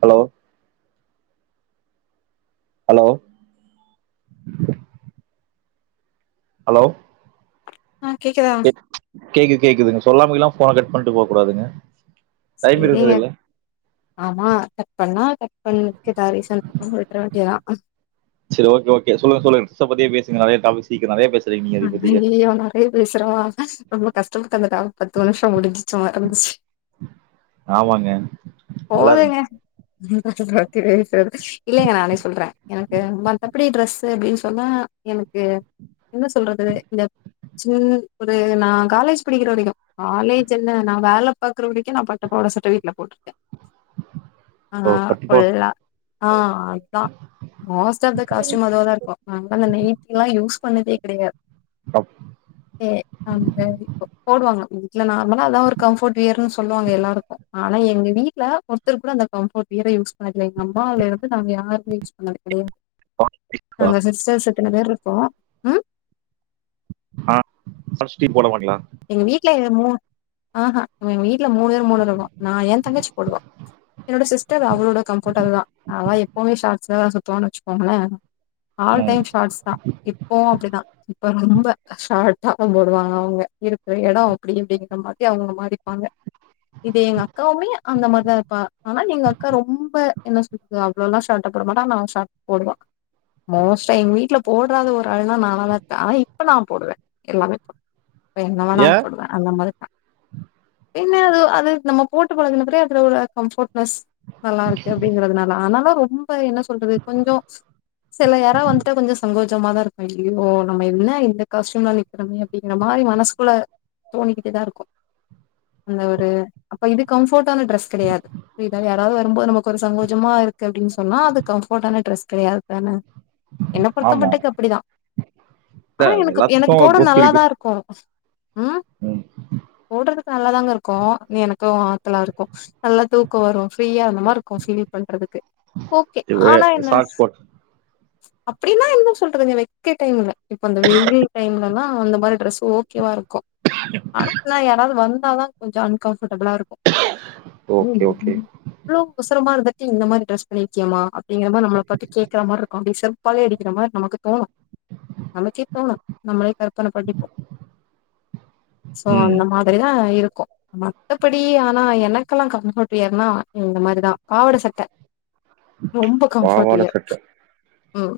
Hello hello hello ஆ கேக்குதா கேக்குது கேக்குதுங்க சொல்லாமங்குல்லா ஃபோன கட் பண்ட்டு போ கூடாதுங்க டைம் சேரிங்க இருந்தது இல்ல ஆமா கட் பண்ணா கட் பண்ணதுக்குதா ரீசன் [unintelligible] விட்ர வேண்டியதா அ சரி ஓகே ஒகே சொல்லுங்க சொல்லுங்க [unintelligible] பத்தியே பேசுங்க நறையா டாப்பிக்ஸ் சீகரோ நறையா பேசு ஆ அய்யயோ நறைய பேசுறவா ரொம்ப [unintelligible] பத்து நிமிஷம் முடிஞ்சிச்சோம் ம [unintelligible] ஆமாங்க நல்லா போதுங்க இருந்துச்சு [unintelligible] இல்லலைங்க நானே சொல்றே எனக்கு மத்தபடி ட்ரெஸு அப்புடின்னு சொன்னா எனக்கு என்ன சொல்றது இந்த சின் ஒரு நா காலேஜ் படிக்கிற வரைக்கு காலேஜ் என்ன நா வேல பாக்குற வரைக்கும் நா பாட்டப்போட சர்டிவீட்ல போட்ருக்கே ஆ ஓ பட்டிப்போ ஃபுல்லா ஆ அத்தா மோஸ்ட் ஆஃப் த காஸ்ட்யும் அதுவா தா இருக்கூ அங்கல்லா நைட்டீல்லா யூஸ் பண்ணதே கிடையாத் ஏ அந்த இப்ப போடுவாங்க ம் இல்ல நார்மலா அத்தா ஒரு கம்ஃபர்ட் வியர்ன்னு சொல்லுவாங்க எல்லாருக்கூ ஆனா எங்க வீ ட்ல ஒருத்தருக்கு கூட அந்த கம்ஃபர்ட் வீயர யூஸ் பண்ணதில்ல எங்க அம்மால இருந்து நாங்க யாருமே யூஸ் பண்ணது கிடையது நாங்க சிஸ்டர்ஸு இத்தன பேர்ருக்கோ ம் ஆ [unintelligible] போடுவாங்களா எங்க வீட்ல ஏ மூ ஆஹா எங் வீட்ல மூணு பேரும் மூணு ரகோ நா ஏன் தங்கச்சி போடுவா என்னோட சிஸ்டர் அவ்ளோட கம்ஃபர்ட் அதுதா அவா எப்போமே ஷார்ட்ஸ் ல தா சுத்துவான்னு வச்சுக்கோங்களே ஆல் ம் டைம் ஷார்ட்ஸ் தா இப்பவு அப்புடிதா இப்ப ரொம்ப அ ஷார்ட்டா இருக்கு எடோ அப்டிங்டிங்க மாதி அவங்க மாறிப்பாங்க இது எங்க அக்காவுமே அந்த மார்தா இருப்பா ஆனா எங் ப்ப என்ன வேணாலும் ஏன் போடுவா அந்த மாதிரி தா பின்ன அது அது நம்ம போட்டு பழகுனப்புறே அதுல ஒரு கம்ஃபர்ட் ப்ளஸ் ரொம்ப என்ன சொல்றது கொஞ்சோ போல தோணிக்கிட்டே தா இருக்கூ அந்த ஒரு அப்போ இது கம்ஃப் போர்ட்டான டிரெஸ் கெடையாது [unintelligible] யாராவது வரும்போது நமக்கு ஒரு சங்கோஜமா இருக்கு அப்டின் சொன்னா அது கம்ஃபர்ட்டான டிரெஸ் கெடையாத் தான என்ன பொருத்த ஆமா மட்டுக்கு அப்புடிதா இல்ல ஆனா அது எனக்கு எனக்கு போட எல்லாத்துக்கும் ஃபீல் நல்லாதா குட் இருக்கூ ம் போட்றதுக் நல்லாதாங்க இருக்கூ எனக்கூ ஆத்தலா இருக்கூ நல்லா தூக்கோ வரூ ஃப்ரீயா இந்த மார்ருக்கூ ஃபீல் பண்றதுக்கு ஓகே இவே சாக்ஸ் போட் அப்புடின்னா என்ன சொல்றதுங்க வெக்க டைம்முல இப்ப அந்த வெயில் டைம்லல்லா அந்த மாரி டிரெஸ் ஓ கேவா இருக் [unintelligible] அனுப்புனா யாராவது வந் நாதா கொஞ்ஜ அன் கம் டிரபுலா இருக்கும் ஓகே ஓகே ம் அவ்ளோ ஒசரமா இருந்தே இந்த மாரி டிரெஸ் பண்ணிருக்கியேமா அப்டிங்கற மாரி நம்ம பத்தி கேடக்குற மாரி இருக்கு அப்படியே செருப்பால அடிக்கிற மாரி நமக்கு தோணு நமக்கே தோணு நம்மளே [unintelligible] சோ ம் அந்த மாதிரிதா இருக் கு மத்தபடி ஆனா எனக்கெல்லா கம்ஃபர்ட் ஏன்னா இந்த மாரிதா பாவட சட்ட ரொம்ப கம்ஃபோர்ட் [unintelligible] ம்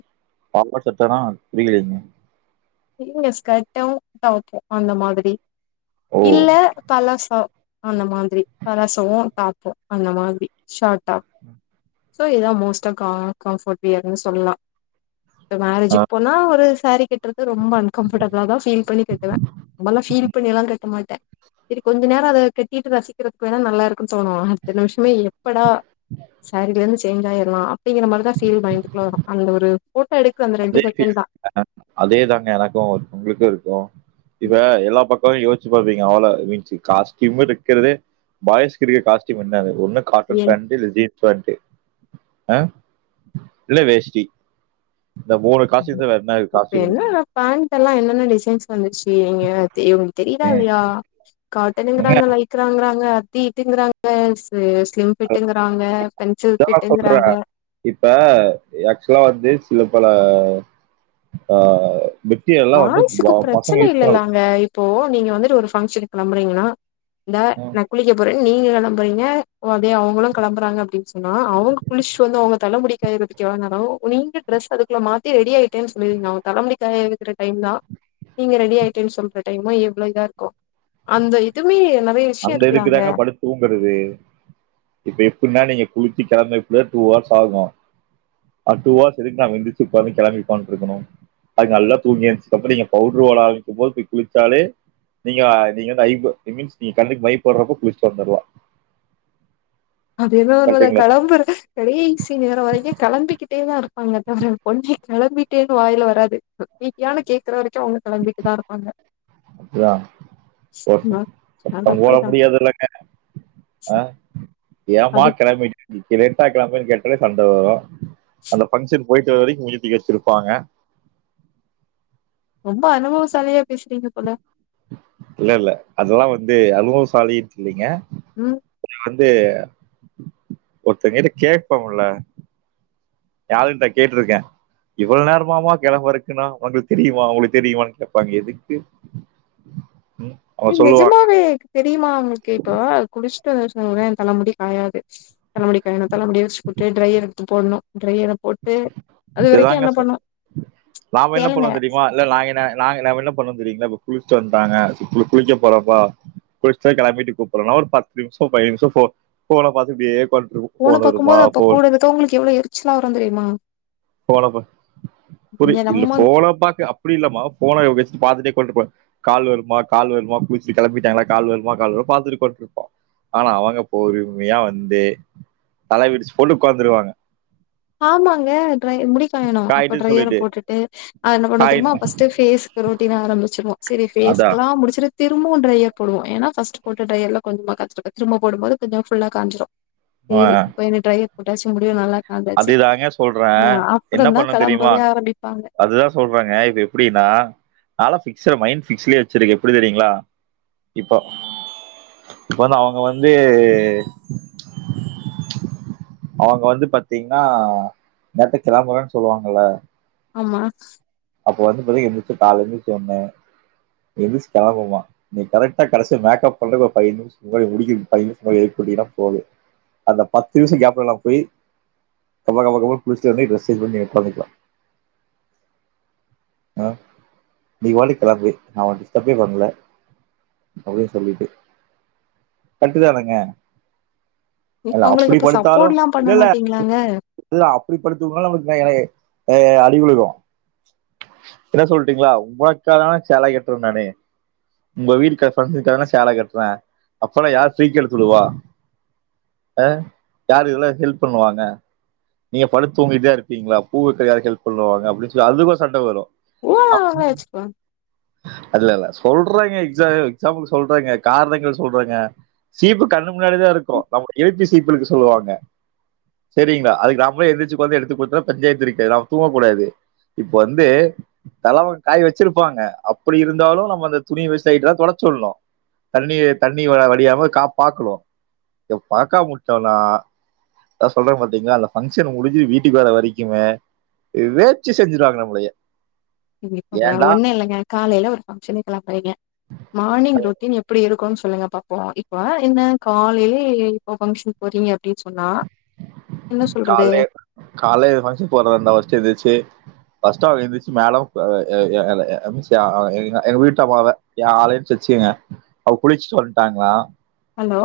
பாம்பு சட்டெனா ங்க ஸ்கர்ட்டு டாப்பு அந்த மாதுரி ஓ இல்ல பலோசா அந்த மாத்ரி பலாசோவு டாப்பு அந்த மாத்ரி ஷார்டா சோ இதா மோஸ்டா கா கம்ஃபோர்ட் வியர்ன்னு சொல்லா இப்ப மேரேஜுக் போனா ஒரு சேரி கட்றத் ரொம்ப அன்கஃபர்டபிளாதா ஃபீல் பண்ணி கட்டுவே கட்டுவ ரொம்பலா ஃபீல் பண்ணி எல்லா கட்ட மாட்ட செரி கொஞ்ச நேர அத கட்டிட்டு ரசிக்கிறதுக்கு வேணா நல்லா இருக்குன்னு தோணு அடுத்த நிமிஷமே எப்படா சேரில இருந்து சேஞ்ச் ஆயிரலா அப்டிங்கிற மாரிதா ஃபீல் மைண்டுக்குள்ள வரு அந்த ஒரு எடுக்குற அந்த ரெண்டு அதே செகண்ட் ஃபீல் தா தான அதேதா எனக்கு ஒரு உங்ளுக்கு இருக்கு இவ எல்லா பக் போ யோஸ்ச்சி பாப்பீங்க அவ்ளோ காஸ்ட்யூமு இருக்குற்தே பாய்ஸ்கு இருக்கிற காஸ்ட்யூம் என்னது ஒன்னு காட்டன் என் பேண்ட் இல்ல ஜீன் பட்டு அ இல்ல வேஷ்டி இந்த மூணு காஸ்ட்யூம் வேற என்ன இப்ப காஸ்ட்யூம் இருக்கு என்ன பேண்டெல்லா என்னென்ன டிசைன்ஸ் வந்துச்சு நீங்க தெரியுதா இல்லயா ஏங்க காட்டணுங்குறாங்க லைக்ராங்குறாங்க அ அது இதுங்குறாங்க செ அதா நா சொல்ற இப்ப ஆக்சுலா வந்து சில பல ஆ மெட்டீரியல்லா வந்து ப பாய்சுக்கு பசங்க ப்ரச்சனை யூஸ் இல்ல பண்ண லாங்க இப்போ நீங்க வந்துட்டு ஒரு ஃபங்ஷன் கெளம்புறீங்கனா இந்த ம் நா குளிக்க போற நீங்க கிளம்புறீங்க அதே அவங்களு கிளம்புறாங்க அப்புடின்னு சொன்னா அவங்க குளிச்சு வந்து அவங்க தலமுடி காய்றதுக்கு எவ்ளோ நேர ஆகும் நீங்க டிரெஸ் அதுக்குள்ள மாத்தி ரெடி ஆயிட்டேன்னு சொல்லுவீங்க அவங்க தலமுடி காய்ய வைக் ர டைம் தா நீங்க ரெடி ஆயிட்டேன்னு சொல்ற டைம்மு எவ்ளோ இதா இருக்கு அந்த இதுவுமே அந்த இதுக்கு தாங்க படுத்து தூங்குறது இப்ப எப்புடின்னா நீங்க குளிச்சு கிளம்ப இப்படியு டூ ஹவர்ஸ் ஆகும் டூ ஹவர்ஸ் எதுக்கு னா எந்துச்சு இப்பவே கிளம்பி உட்காந்து இருக்கணு அதுக்கு நல்லா தூங்கி எந்துச்சு அப்படிங் நீங்க பவுடரு போட ஆரம்மிக்கு போது போய் குளிச்சாலே நீங்க நீங்க மீன்ஸ் நீ கண்ணுக்கு மை போடுறப்போ குளிச்சுட்டு வந்துருலா அது ஏதோ உண்ம த கிளம்புற கடைசி நேர வரைக்கு கிளம்பிக்கி ட்டே தா இருப்பாங்க தவிர உடனே கிளம்பிட்டே வாயில வராது கிம்ளம்பீட்டியானு கேக்குற வரைக்கு அவங்க கிளம்பிட்டுதா இருப்பாங்க அப்படியா ஓகே அ அது அப்பரம் போக அப்டிதா முடியாது இல்லங்க ஆ ஏமா அது கிளம்பிட்டு நிக்கிற லேட்டா கிளம் பனு கேட்டலே சண்ட வரு அந்த பங்ஷன் போயிட்டு வர வரைக் மூஞ்சியே தூக்கி வச்சிருப்பாங்க ரொம்ப அனுபவசாலியா பேசுறீங்க போல இல்ல இல்ல அதெல்லா வந்து அனுபவ சாலினு இல்லைங்க ம் அது வந்து ஒருத்தங்கிட்ட கேப்பமுல ஏ ஆள்கிட்ட கேட்டிருக்கே இவ்வளவு நேரமமா கிழம்பருக்கன்னு உங்களுக்கு தெரியுமா உங்களுக்கு தெரியுமனு கேட்பாங்க எதுக்கு அவங்க ஏ நெஜமா சொல்லுவாங்க வே தெரியுமா உங்களுக்கு இப்ப குளிச்சு டு [unintelligible] தல முடி காயாது தலமுடிக்காயனு தலமுடிய விரிச்சு போட்டு ட்ரைய்யர் எடுத்து போடணு ட்ரையர போட்டு அது வரைக்கு இதுதாங்க என்ன சத் பண்ணு நாம என்ன கேளுங்க பண்னுவேனு தெரியுமா இல்ல நா ந என்ன பண்ணுவ தெரியுங்களா குளிச்சுட்டு வந்துட்டாங்க குளிக்க போறப்பா குளிச்சுட்டு கிளம்பிட்டு கூப்பிடனு ஒரு பத்து நிமிஷ பதினைந்து நிமிஷ போன பாத்துட்டே போன பாக்கு போது அப்போ கூட இருக்குறவங்களுக்கு எவ்ளோ எரிச்சலா வரு தெரியுமா போன பாத் இங்க புரிய இல்ல நம்ம போன பாக்க அப்படி இல்லாமா போன இப்படி பாத்துட்டே கொண்டுருப்போ கால் வருமா கால் வருமா குளிசிட்டு கிளம்பிட்டாங்களா கால் வருமா கால் வருமா பாத்துட்டு உட்காந்து இருப்போ ஆனா அவங்க பொறுமையா வந்து தலவிரிச்சு போட்டு உட்காந்துருவாங்க ஆமாங்க ட்ரை முடி காயனு அப்ப காயின்னு ட்ரையர சொல்லிட்டு போட்டுட்டு நா என்ன பண்ணுவ காயின் தெரியுமா ஃபஸ்ட்டு பேஸ்க்கு ரொட்டீன் ஆரம்பிச்சிருவோ செரி அதா ஃபேஸ்குலா முடிச்சிட்டு திரு ம்பவு ட்ரையர் போடுவோ ஏன்னா ஃபஸ்ட்டு போட்ட ட்ரையர்ல கொஞ்சமா காஞ்சிர்க்கு திரும்ப போடும்போது கொஞ்சொ ஃபுல்லா காஞ்சிரு சேரி இப்ப என்ன ட்ரை புரட்டாச்சி முடிவு நால அப்டிதாங்க சொல்றே என்ன பண்ணு தெரியுமா கெளம்பவே ஆரம்பிப்பாங்க அதுதா சொல்றேங்க இப்ப எப்டினா நால பிக்ஸடு மைட் பிக்ஸ்லயே வச்சிருக்கே எப்டி தெரியுங்கலா இப்ப இப்ப வந்து அவுங்க வந்து அவுங்க வந்து பாத்து பாத்தீங்ன்னா மர்த்து கிளாபழோன்னு சொல்லுவாங்கல்ல ஆமா அப்ப வந்தும்போதே எந்திரிச்சி காலேலந்து சொன்ன எந்திருச்சு கெளம்புமா நீ கரெக்டா கடைசியா மேக்கப் பண்றதுக் ஒரு ஃபைவ் மினிட்ஸ் முன்னாடி முடிக்குறதுக் ஃபை மினிட்ஸ் முன்னாடி எழுப்பிட்டீனா போதோ அந்த பத்து நிமிஷோ கேப்ல நா போயி கபகபகபன்னு குளிச்சுட் வந்து ட்ரெஸ் சேஞ்ச் பண்ணி ஒக்காந்துக்லா ஆ நீ பாட்டுக்கு கெளம்பு நா உன்ன டிஸ்டர்பே பண்ல அப்டினு சொல்லிட்டு கர்ட்டுதானுங்க இல்ல அவங்களுக்கு அப்டி அப்ப படுத்தாலு சப்போர்ட்லா பண்ண இல்லல்ல மாட்டீங்களாங்க இல்ல அப்டி படுத்து தூங்னாலோ நம்ளுக்கு எனக்கே அ அடி விழுகு பின்ன சொல்ட்டீங்ளா உங்கக்கா தா சேலை கட்டு நானு உங்க வீதி கிராஸ்னாதுக்கான சேல கட்றே அப்பெல்லா யார் சீக்கெழுத்துடுவா அ யாரு இதெல்லா ஹெல்ப் பண்ணுவாங்க நீங்க படு தூங்கிட்டே இருப்பீங்ளா பூ வெக்க யாரு ஹெல்ப் பண்ணுவாங்க அப்டின் ல அதுக்கு ஒரு சண்ட வரு ஓவரா அ அவங்களே வச்சுக்குவாங்க அதுல இல்ல சொல்றாங்க எக்ஸா எக்ஸாம்புல்க்கு சொல்றாங்க காரணங்கள் சொல்றங்க சீப்பு கண்ணு முன்னாடிதா இருக்கு ம். நம்ம ஏ பி சீப்புல்க்கு சொல்லுவாங்க செரிங்ளா அதுக்கு நாம போய் எந்திரச்சி கொழந்த எடுத்து குடுத்தா பஞ்சாயத்து இருக்காது நாம தூங்க கூடாது இப்போ வந்து தலவங் காய் வச்சிருப்பாங்க அப்டி இருந்தாலு நம்ம அந்த துணி வெ சைட் தா தொலச்சுட்னு தண்ணி தண்ணி வ வடியாம கா பாக்கணு இத பாக்கமுட்டோனா அதா சொல்றே பாத்தீங்ளா அந்த ஃபங்ஷன் முடிஞ்சி வீட்டுக்கு வர வரைக்குமே இது வேச்சி செஞ்சிருவாங்க நம்மளையே ஒன்னு இல்லைங்க காலையில ஒரு ஃபங்க்ஷனுக்கெல்லா போறிங்க மார்னிங் ரொட்டின் எப்டி இருக் கோன் சொல்லுங்க பாப்போ இப்ப என்ன காலைலே இப்போ ஃபங்க்ஷன் போறீங்க அப்டின் சொன்னா என்ன சொல்றது கால்லே கால்லே ஃபங்ஷன் போறதாந்தா ஃபஸ்ட் எந்திர்ச்சி பஸ்ட்டு அவுரு மேல [unintelligible] எங்க விட்டு அம்மால என் ஆளையு சிரிச்சிங்க அவ குளிச்சுட்டு வந்துட்டாங்களா ஹலோ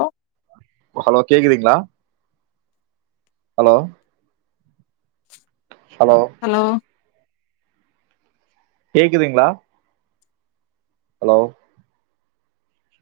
கேக்குதுங்களா ஹலோ ஹலோ கேக்குதுங்களா ஹலோ